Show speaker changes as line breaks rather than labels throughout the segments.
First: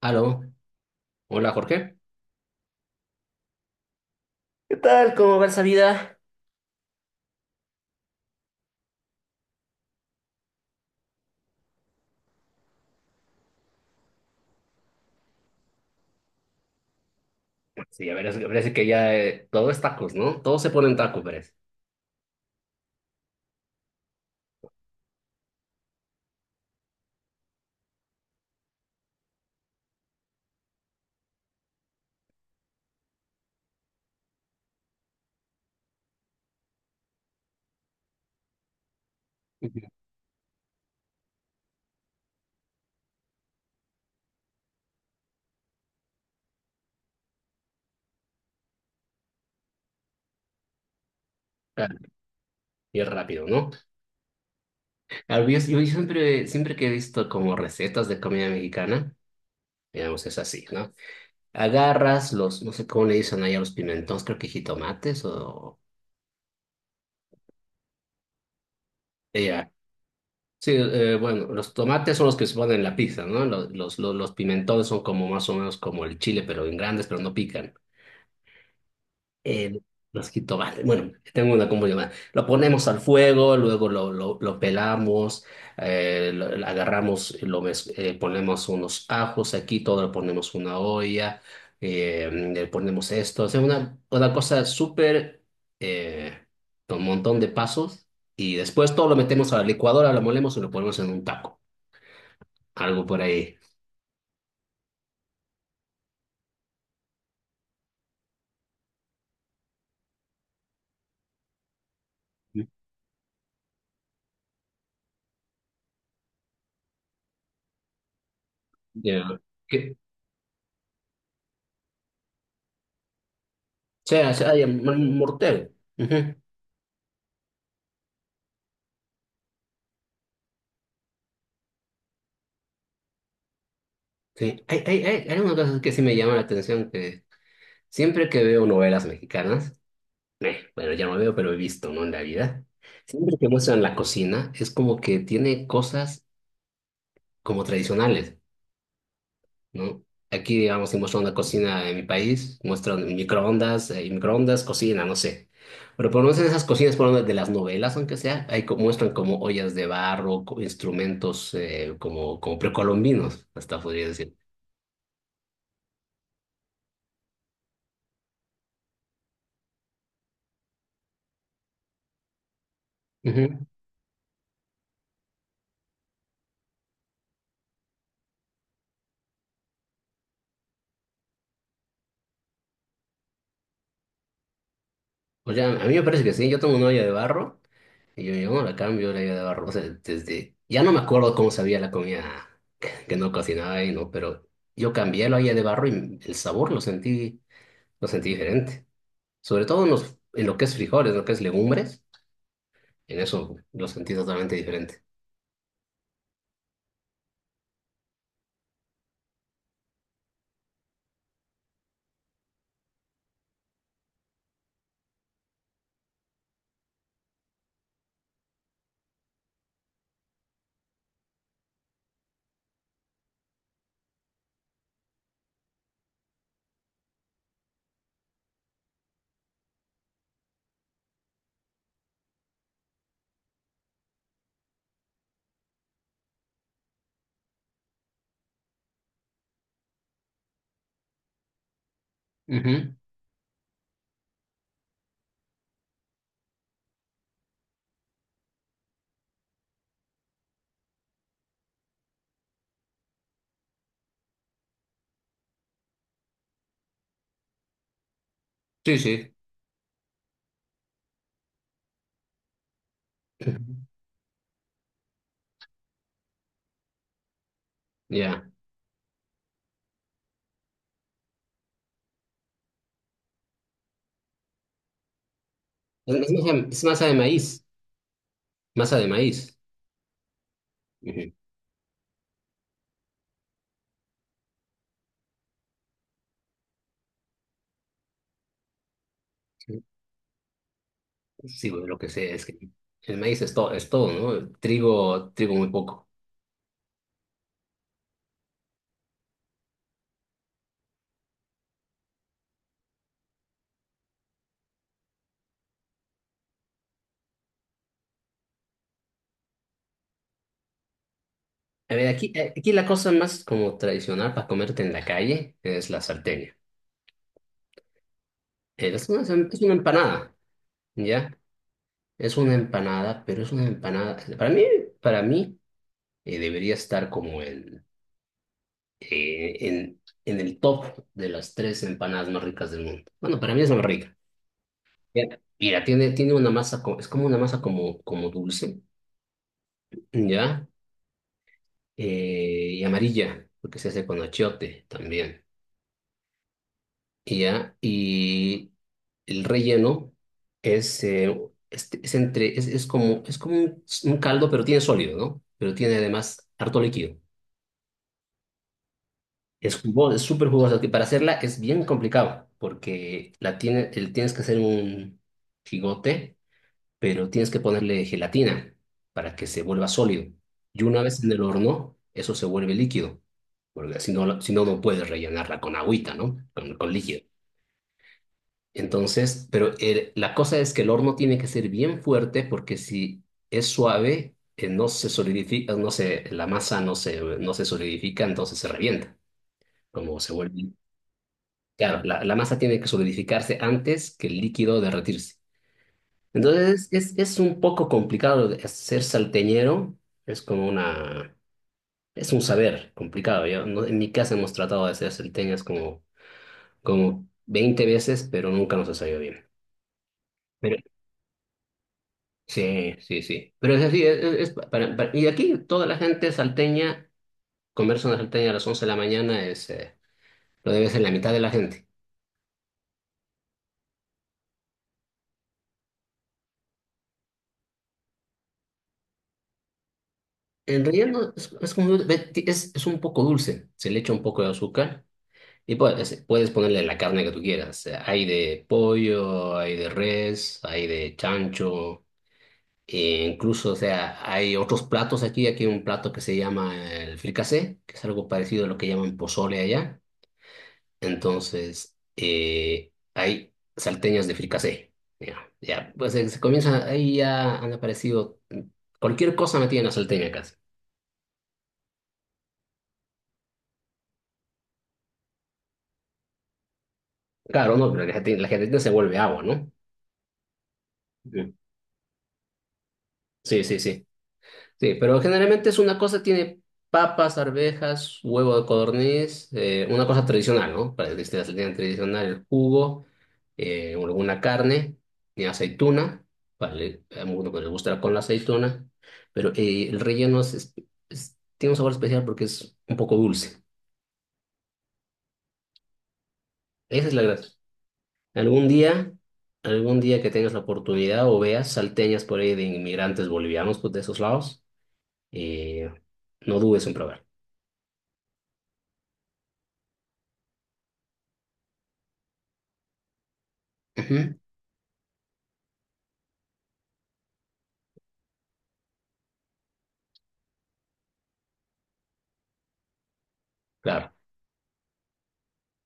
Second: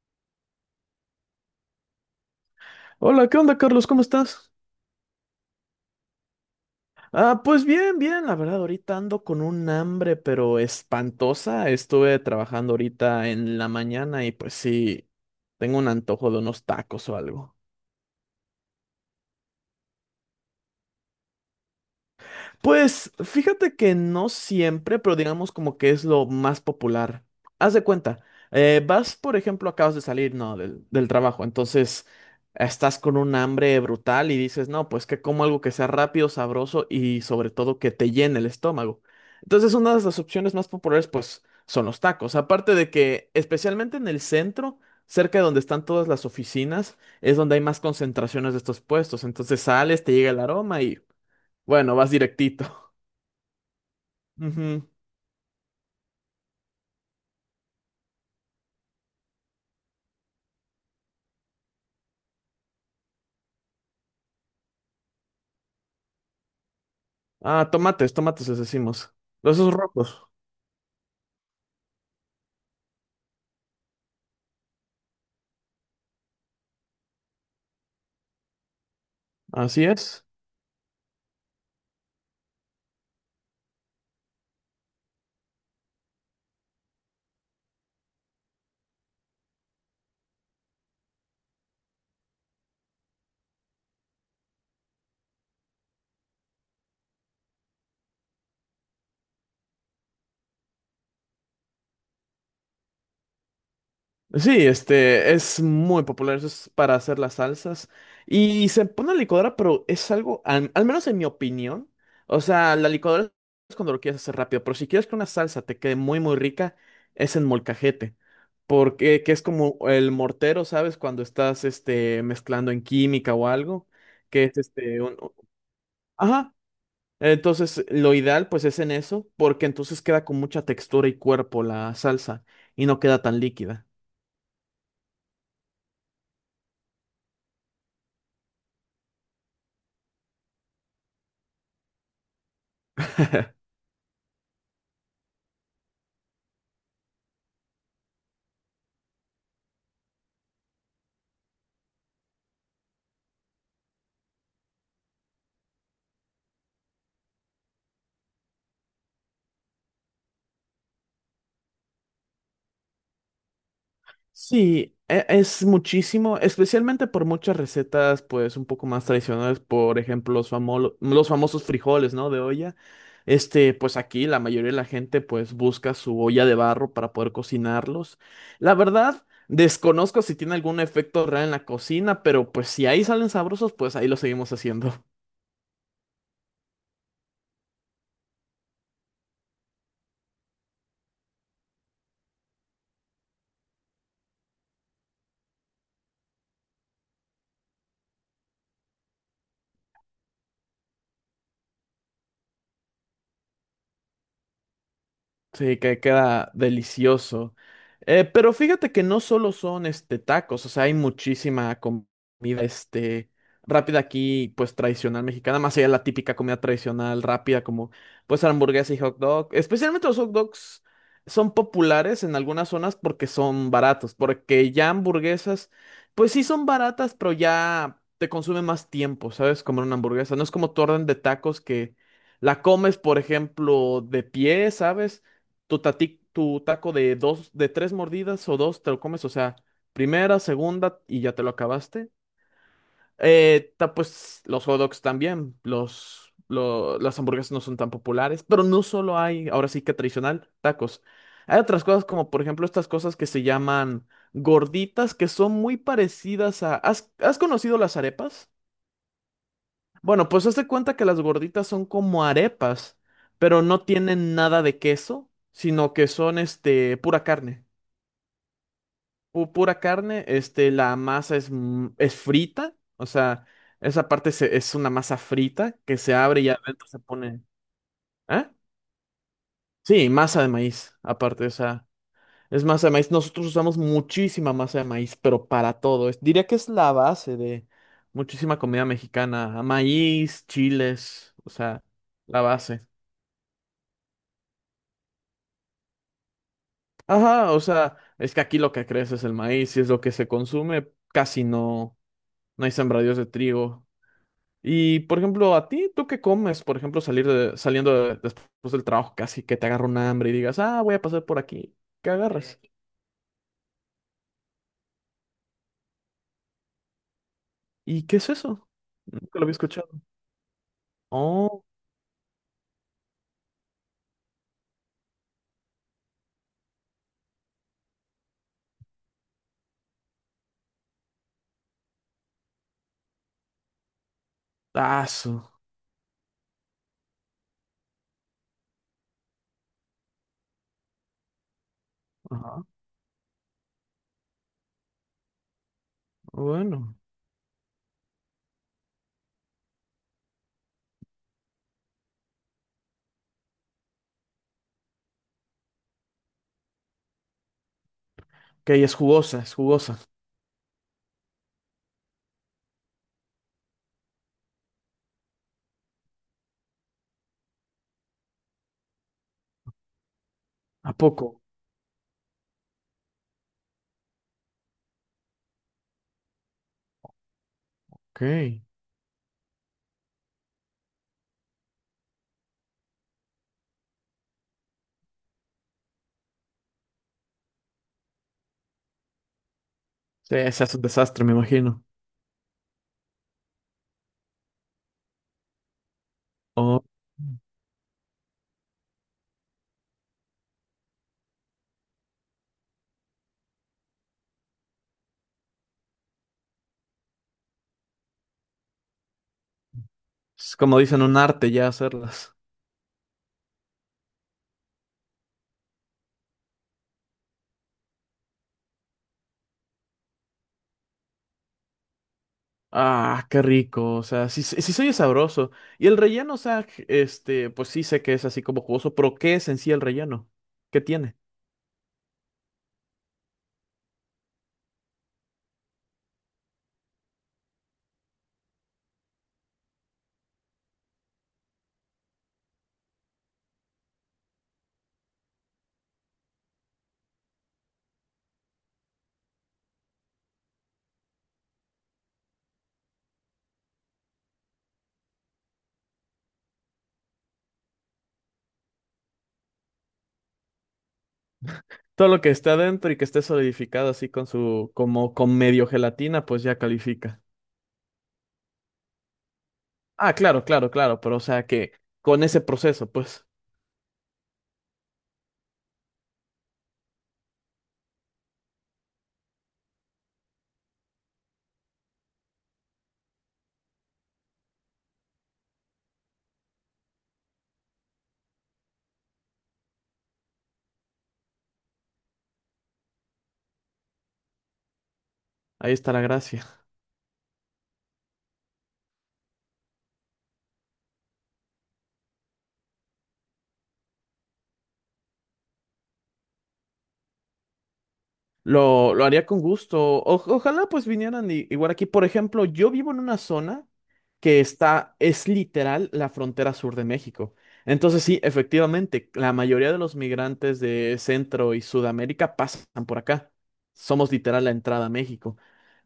Aló, hola Jorge.
Hola, ¿qué onda, Carlos? ¿Cómo estás?
¿Qué tal? ¿Cómo va esa vida?
Pues bien, la verdad, ahorita ando con un hambre, pero espantosa. Estuve trabajando ahorita en la mañana y pues sí, tengo un antojo de unos tacos o algo.
Sí, a ver, parece que ya todo es tacos, ¿no? Todo se pone en tacos, parece.
Pues fíjate que no siempre, pero digamos como que es lo más popular. Haz de cuenta, vas, por ejemplo, acabas de salir, ¿no? del trabajo, entonces estás con un hambre brutal y dices, no, pues que como algo que sea rápido, sabroso y sobre todo que te llene el estómago. Entonces,
Ujú.
una de las opciones más populares, pues, son los tacos. Aparte de que, especialmente en el centro, cerca de donde están todas las oficinas, es donde hay más concentraciones de estos puestos. Entonces sales, te llega el aroma y, bueno,
Claro.
vas directito.
Y es rápido, ¿no?
Ujú.
Claro, yo siempre, siempre que he visto como recetas de comida mexicana, digamos, es así, ¿no? Agarras los, no sé cómo le dicen ahí a los pimentones, creo que jitomates o...
Tomates, tomates les decimos. Los
Ya.
esos rojos,
Sí, bueno, los tomates son los que se ponen en la pizza, ¿no? Los pimentones son como más o menos como el chile, pero en grandes, pero no pican. eh,
así es.
los jitomates, bueno, tengo una como llamada. Lo ponemos al fuego, luego lo pelamos, lo agarramos, ponemos unos ajos aquí, todo lo ponemos en una olla, le ponemos esto. O sea, una cosa súper, eh, con un montón de pasos. Y después todo lo metemos a la licuadora, lo molemos y lo ponemos en un taco. Algo por ahí.
Sí, este es muy popular, eso es para hacer las salsas. Y se pone a la licuadora, pero es algo, al menos en mi opinión, o
Sí.
sea, la licuadora es cuando lo quieres hacer rápido, pero si quieres que una salsa te quede muy, muy rica, es en molcajete. Porque que
Ya.
es
Que,
como
o
el mortero, ¿sabes? Cuando estás este, mezclando en química o algo,
sea, o
que
sea,
es
hay un
este, un,
mortero. Ujú.
ajá. Entonces, lo ideal pues es en eso, porque entonces queda con mucha textura y cuerpo la salsa y no queda tan líquida.
Sí, hay algunas cosas que sí me llaman la atención, que siempre que veo novelas mexicanas, bueno, ya no veo, pero he visto, ¿no? En la vida, siempre que muestran la cocina, es como que tiene cosas como tradicionales, ¿no? Aquí, digamos, si muestran una cocina en mi país, muestran microondas, y microondas, cocina, no sé. Pero por lo menos en esas cocinas, por lo menos de las novelas, aunque sea, ahí muestran como ollas de barro, instrumentos como, como precolombinos, hasta podría
Sí, es muchísimo, especialmente por muchas recetas pues un poco más tradicionales, por ejemplo, los los famosos frijoles, ¿no? De olla.
decir.
Este, pues aquí la mayoría de la gente pues busca su olla de barro para poder cocinarlos. La verdad, desconozco si tiene algún efecto real en la cocina, pero pues si ahí salen sabrosos, pues ahí lo seguimos haciendo.
O sea, a mí me parece que sí, yo tengo una olla de barro y yo no la cambio la olla de barro. O sea, desde, ya no me acuerdo cómo sabía la comida que no cocinaba y no, pero yo cambié la olla de barro y el sabor lo sentí diferente. Sobre todo en, los, en lo que es frijoles, lo que es legumbres, en eso lo sentí totalmente diferente.
Sí, que queda delicioso. Pero fíjate que no solo son este tacos, o sea, hay muchísima comida este rápida aquí, pues tradicional mexicana, más allá de la típica comida tradicional rápida como pues hamburguesa y hot dog. Especialmente los hot dogs son populares en algunas zonas porque son baratos, porque ya hamburguesas, pues sí son baratas, pero ya te consume más tiempo, ¿sabes? Comer una hamburguesa. No es como tu orden de tacos que la comes, por ejemplo, de pie, ¿sabes? Tu, tu taco de dos, de tres mordidas o dos te lo comes, o sea, primera, segunda y ya te lo acabaste.
Ujú.
Pues los hot dogs también, las hamburguesas no son tan populares, pero no solo hay, ahora sí que tradicional, tacos. Hay otras cosas como por ejemplo estas cosas que se llaman gorditas, que son muy parecidas a... ¿Has conocido las arepas?
Sí, sí.
Bueno, pues hazte cuenta que las gorditas son como arepas,
Ujú.
pero no tienen nada de queso, sino que son este pura carne.
Ya.
Pura carne, este, la masa es, es frita, o sea, esa parte es una masa frita que se
Es
abre y
masa, es
adentro se
masa de
pone,
maíz,
¿eh?
masa de maíz.
Sí, masa de maíz,
Ujú.
aparte, o sea, es masa de maíz. Nosotros usamos muchísima masa de maíz, pero para todo. Diría que es la base de muchísima comida mexicana, maíz, chiles, o
Sí,
sea,
güey, lo que sé
la
es que
base.
el maíz es todo, ¿no? Trigo, trigo muy poco.
Ajá, o sea, es que aquí lo que crece es el maíz y es lo que se consume, casi no, no hay sembradíos de trigo. Y, por ejemplo, a ti, ¿tú qué comes? Por ejemplo, después del trabajo, casi que te agarra un hambre y digas, ah, voy a pasar por aquí.
A ver,
¿Qué
aquí,
agarras?
aquí la cosa más como tradicional para comerte en la calle es la salteña.
¿Y qué es eso? Nunca lo había
Es una
escuchado.
empanada, ¿ya?
Oh,
Es una empanada, pero es una empanada. Para mí debería estar como en el top de las 3 empanadas más ricas del mundo. Bueno, para mí es la más rica. ¿Ya?
tazo.
Mira, tiene una masa, es como una masa como, como dulce, ¿ya?
Ajá.
Y amarilla, porque se hace con achiote también.
Bueno.
Y ya, y el relleno es, es como un caldo, pero tiene sólido, ¿no? Pero tiene además harto líquido.
Ok, es jugosa, es
Es
jugosa.
jugoso, es súper jugoso, que para hacerla es bien complicado, porque la tiene, el, tienes que hacer un gigote, pero tienes que ponerle gelatina para que se vuelva sólido. Y
¿A
una vez
poco?
en el horno, eso se vuelve líquido, porque si no, si no, no puedes rellenarla con agüita, ¿no? Con líquido.
Ok.
Entonces, pero la cosa es que el horno tiene que ser bien fuerte porque si es suave, no se solidifica, no se, la masa no se, no se solidifica, entonces se revienta, como se
Sí, se
vuelve.
hace un desastre, me imagino.
Claro, la masa tiene que solidificarse antes que el líquido derretirse.
Oh.
Entonces, es un poco complicado ser salteñero, es como una, es un saber complicado. Yo, no- En mi casa hemos tratado de ser salteñas como, como 20 veces, pero nunca nos ha salido bien.
Es como dicen, un arte ya hacerlas.
Sí, sí, sí. Pero es así, es pa- para- y aquí toda la gente salteña, comerse una salteña a las 11 de la mañana es, lo debe ser la mitad de la gente.
Ah, qué rico, o sea, sí, sí se oye sabroso. Y el relleno, o sea, este, pues sí sé que es así como jugoso, pero ¿qué es en sí el relleno? ¿Qué
En realidad
tiene?
no, es como, es un poco dulce, se le echa un poco de azúcar y puedes, puedes ponerle la carne que tú quieras. Hay de pollo, hay de res, hay de chancho, e incluso, o sea, hay otros platos aquí, aquí hay un plato que se llama el fricasé, que es algo parecido a lo que llaman pozole allá. Entonces, hay salteñas de fricasé. Ya, ya, pues se comienza, ahí ya han aparecido cualquier cosa metida en la salteña casi.
Todo lo que está adentro y que esté solidificado así con su, como con medio gelatina, pues ya califica.
Claro, no, pero la gente se vuelve agua, ¿no?
Ah, claro, claro, claro, pero o sea
Sí.
que con ese proceso, pues
Sí, sí, sí. Sí, pero generalmente es una cosa, tiene papas, arvejas, huevo de codorniz, una cosa tradicional, ¿no? Para que esté la salida tradicional, el jugo, alguna carne, y aceituna, para a uno que le gustará con la aceituna, pero el relleno tiene un sabor especial porque es un poco dulce.
ahí está la gracia.
Esa es la gracia. Algún día, algún día que tengas la oportunidad o veas salteñas por ahí de inmigrantes bolivianos pues, de esos lados, eh, no dudes en probar.
Lo haría con gusto. Ojalá pues vinieran igual aquí. Por ejemplo, yo vivo en una zona
Ujú.
que está, es literal la frontera sur de México. Entonces sí, efectivamente, la mayoría de los migrantes de Centro y Sudamérica pasan por acá.
Claro.
Somos literal la entrada a México.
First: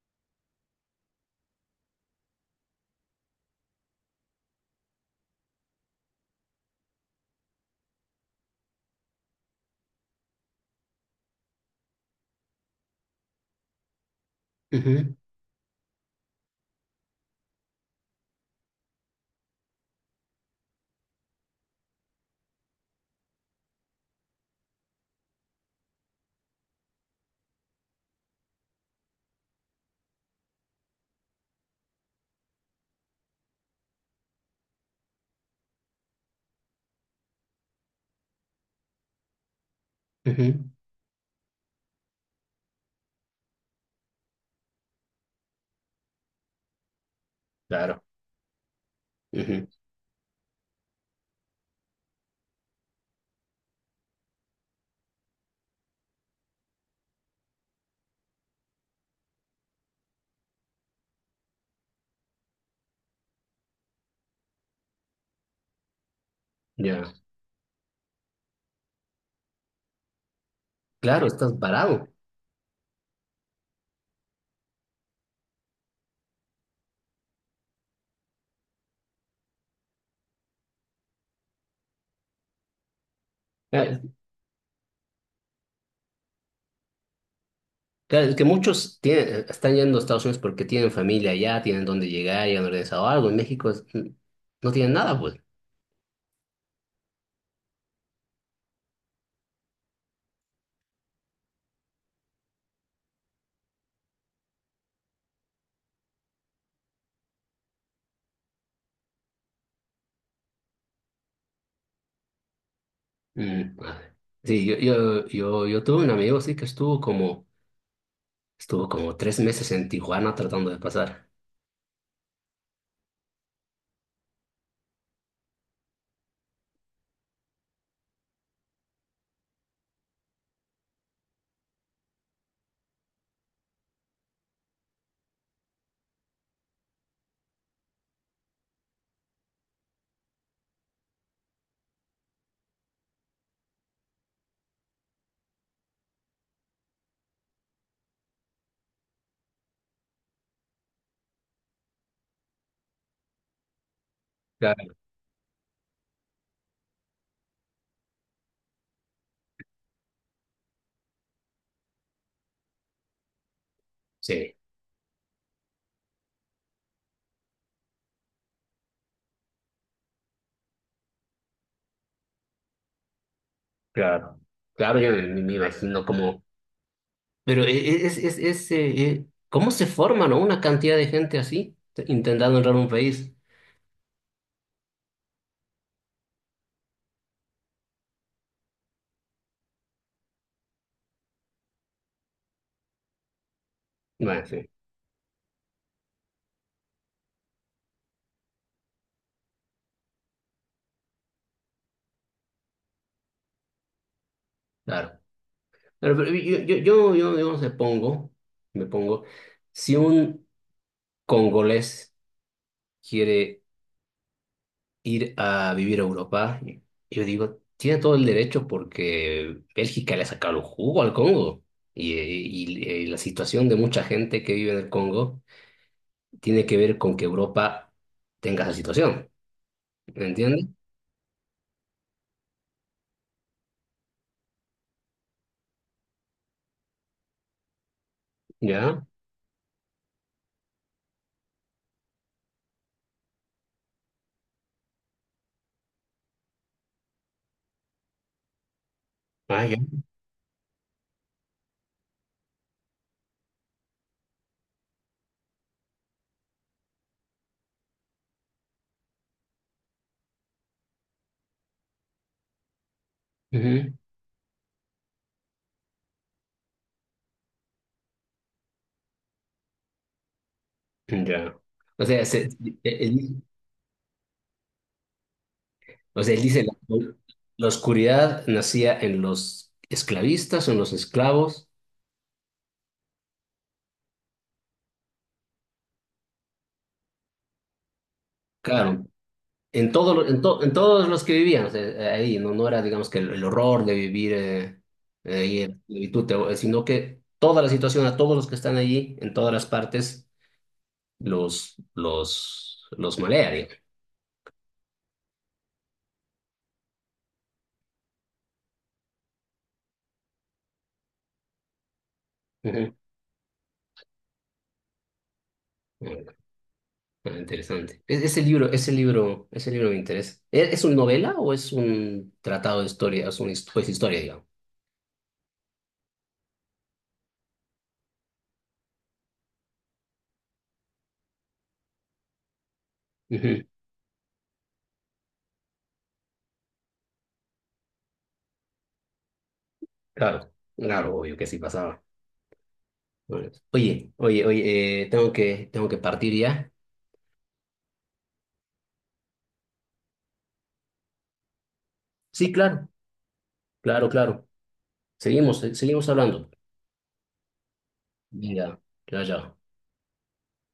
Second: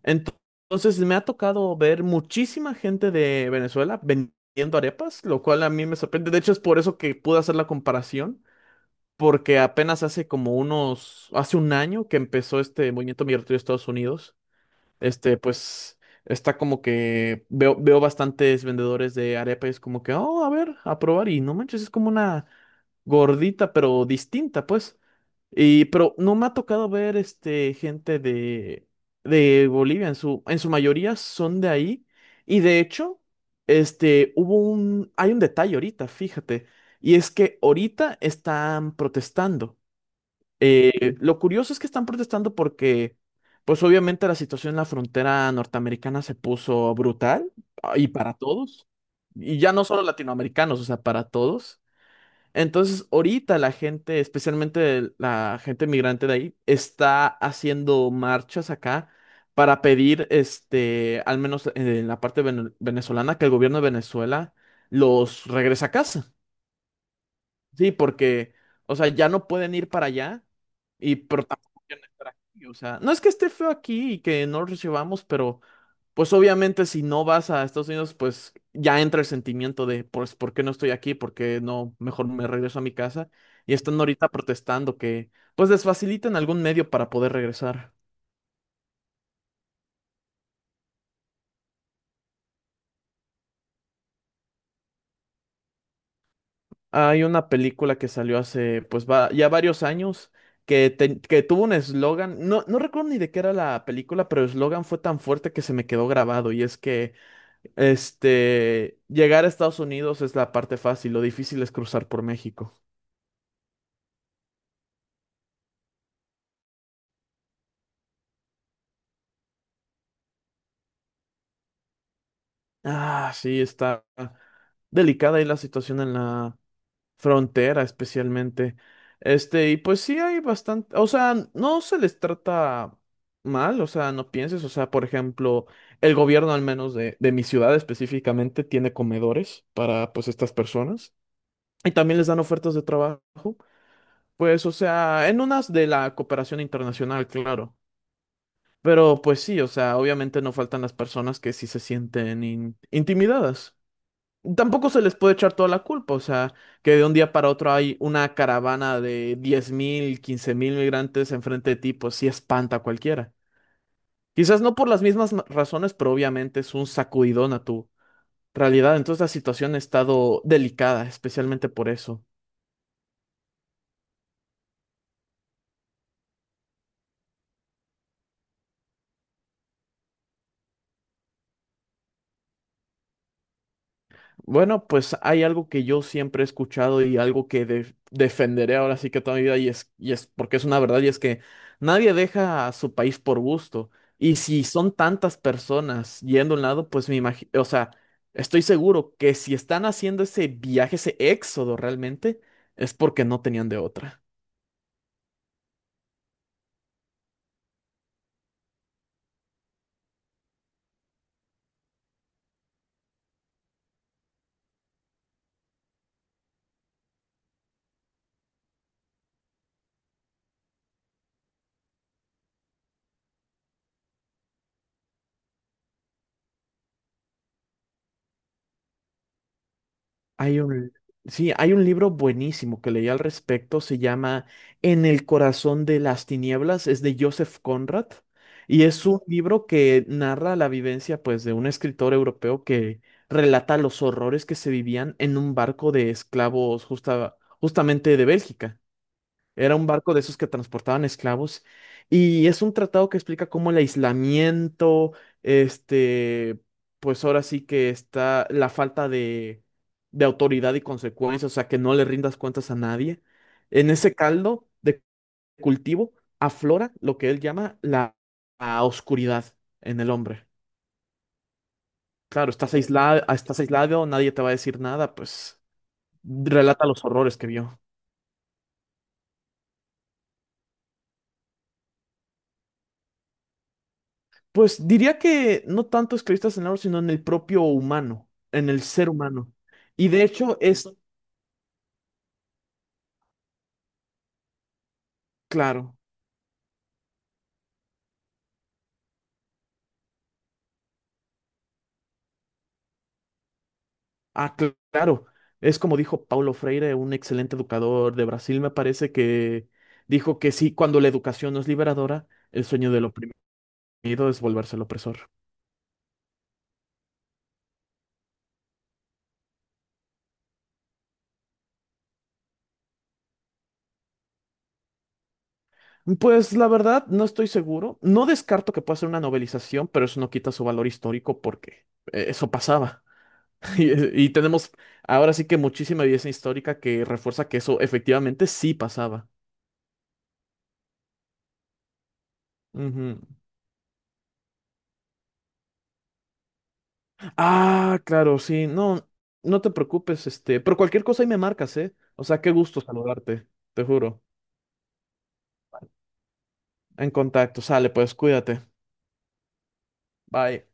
Ento- Entonces me ha tocado ver muchísima gente de Venezuela vendiendo arepas, lo cual a mí me sorprende. De hecho, es por eso que pude hacer la comparación, porque apenas hace como unos, hace un año que empezó este movimiento migratorio de Estados Unidos.
Ujú,
Este, pues está como que veo, veo bastantes vendedores de arepa y es como que, oh, a ver, a probar y no manches, es como una gordita, pero distinta, pues. Y, pero no me ha tocado ver, este, gente de Bolivia, en su mayoría son de ahí. Y de hecho, este, hubo un, hay un detalle ahorita, fíjate, y es que ahorita están protestando.
ujú.
Lo curioso es que están protestando porque, pues obviamente la situación en la frontera norteamericana se puso brutal, ah,
Claro.
y para todos, y
Ujú.
ya no solo latinoamericanos, o sea, para todos. Entonces, ahorita la gente, especialmente la gente migrante de ahí, está haciendo marchas acá para pedir, este, al menos en la parte venezolana, que el gobierno de Venezuela los regrese a casa.
Ya.
Sí, porque, o sea, ya no pueden ir para allá y
Claro,
pero
estás
tampoco quieren
parado.
estar aquí. O sea, no es que esté feo aquí y que no lo recibamos, pero pues obviamente si no vas a Estados Unidos, pues ya entra el sentimiento de, pues, ¿por qué no estoy aquí? ¿Por qué no? Mejor me regreso a mi casa. Y
Ah.
están ahorita protestando que, pues, les faciliten algún medio para poder regresar.
Claro, es que muchos tienen- están yendo a Estados Unidos porque tienen familia allá, tienen dónde llegar, y han organizado algo. En México no tienen nada, pues.
Hay una película que salió hace, pues, va, ya varios años. Que, que tuvo un eslogan, no, no recuerdo ni de qué era la película, pero el eslogan fue tan fuerte que se me quedó grabado y es que, este, llegar a Estados Unidos es la parte fácil, lo difícil es cruzar por México.
Mm. Sí, yo tuve un amigo, sí, que estuvo como 3 meses en Tijuana tratando de pasar.
Ah, sí, está delicada ahí la situación en la frontera, especialmente. Este, y pues sí hay bastante, o sea, no se les trata mal, o sea, no pienses, o sea, por ejemplo, el gobierno al menos de mi ciudad específicamente tiene comedores para pues estas personas y también les dan ofertas de trabajo, pues, o sea, en unas de la cooperación internacional, claro. Pero pues sí, o sea, obviamente no faltan las personas que sí se sienten intimidadas.
Claro.
Tampoco se les puede echar toda la culpa, o sea, que de un día para otro hay una caravana de 10,000 15,000 migrantes enfrente de ti, pues sí espanta a cualquiera.
Sí,
Quizás no por las mismas razones, pero obviamente es un sacudidón a tu realidad. Entonces la situación ha estado delicada, especialmente por eso.
claro. Claro, me imagino como... Pero es, ¿cómo se forma, no? Una cantidad de gente así, intentando entrar a un país.
Bueno, pues hay algo que yo siempre he escuchado y algo que defenderé ahora sí que toda mi vida y es porque es una verdad y es que nadie deja a su país por gusto. Y
Bueno,
si
sí,
son tantas personas yendo a un lado, pues me imagino, o sea, estoy seguro que si están haciendo ese viaje, ese éxodo realmente, es porque no tenían de otra.
claro. Pero yo no sé, pongo, me pongo, si un congolés quiere ir a vivir a Europa, yo digo, tiene todo el derecho porque Bélgica le ha sacado el jugo al Congo. Y, la situación de mucha gente que vive en el Congo tiene que ver con que Europa tenga esa situación. ¿Me
Hay
entiendes?
un, sí, hay un libro buenísimo que leí al respecto, se llama En el corazón de las tinieblas, es de Joseph Conrad, y es
Ya.
un libro que narra la vivencia, pues, de un escritor europeo que relata los horrores que se vivían en un barco de esclavos justamente de Bélgica.
Ah, ya.
Era un barco de esos que transportaban esclavos y es un tratado que explica cómo el aislamiento, este, pues ahora sí que está la falta de autoridad y consecuencias, o sea, que no le rindas cuentas a nadie. En
Ujú.
ese caldo de cultivo aflora lo que él llama la, la oscuridad en el hombre.
Ya. O sea, se-
Claro,
el,
estás aislado, nadie te va a decir nada, pues
O sea, él dice,
relata los horrores que
la
vio.
oscuridad nacía en los esclavistas, en los esclavos,
Pues diría que no tanto esclavistas en el oro, sino en el propio humano, en el
claro,
ser humano.
en,
Y
todo,
de
en,
hecho
en
es
todos los que vivían, o sea, ahí, no, no era, digamos, que el horror de vivir ahí en
claro,
esclavitud, sino que toda la situación, a todos los que están allí, en todas las partes, los malea, digamos.
ah, claro, es como dijo Paulo Freire, un excelente educador de Brasil, me parece que dijo que sí, cuando la educación no es liberadora, el sueño
Ujú.
del oprimido es volverse el opresor.
Ah, interesante. Ese libro, ese libro me interesa. ¿Es una novela o es un tratado de historia? Es una pues, historia,
Pues la verdad, no estoy seguro. No descarto que pueda ser una novelización, pero eso no quita su valor histórico porque eso pasaba.
digamos.
Y, y tenemos ahora sí que muchísima evidencia histórica que refuerza que eso efectivamente sí pasaba.
Claro, claro, obvio que sí pasaba.
Ujú.
Bueno, oye, oye, oye, tengo que partir ya.
Ah, claro, sí, no, no te preocupes, este, pero cualquier cosa ahí me marcas, ¿eh? O sea, qué
Sí,
gusto
claro,
saludarte, te
claro,
juro.
claro. Seguimos, seguimos hablando.
En contacto, sale, pues cuídate.
Ya, ya, ya.
Bye.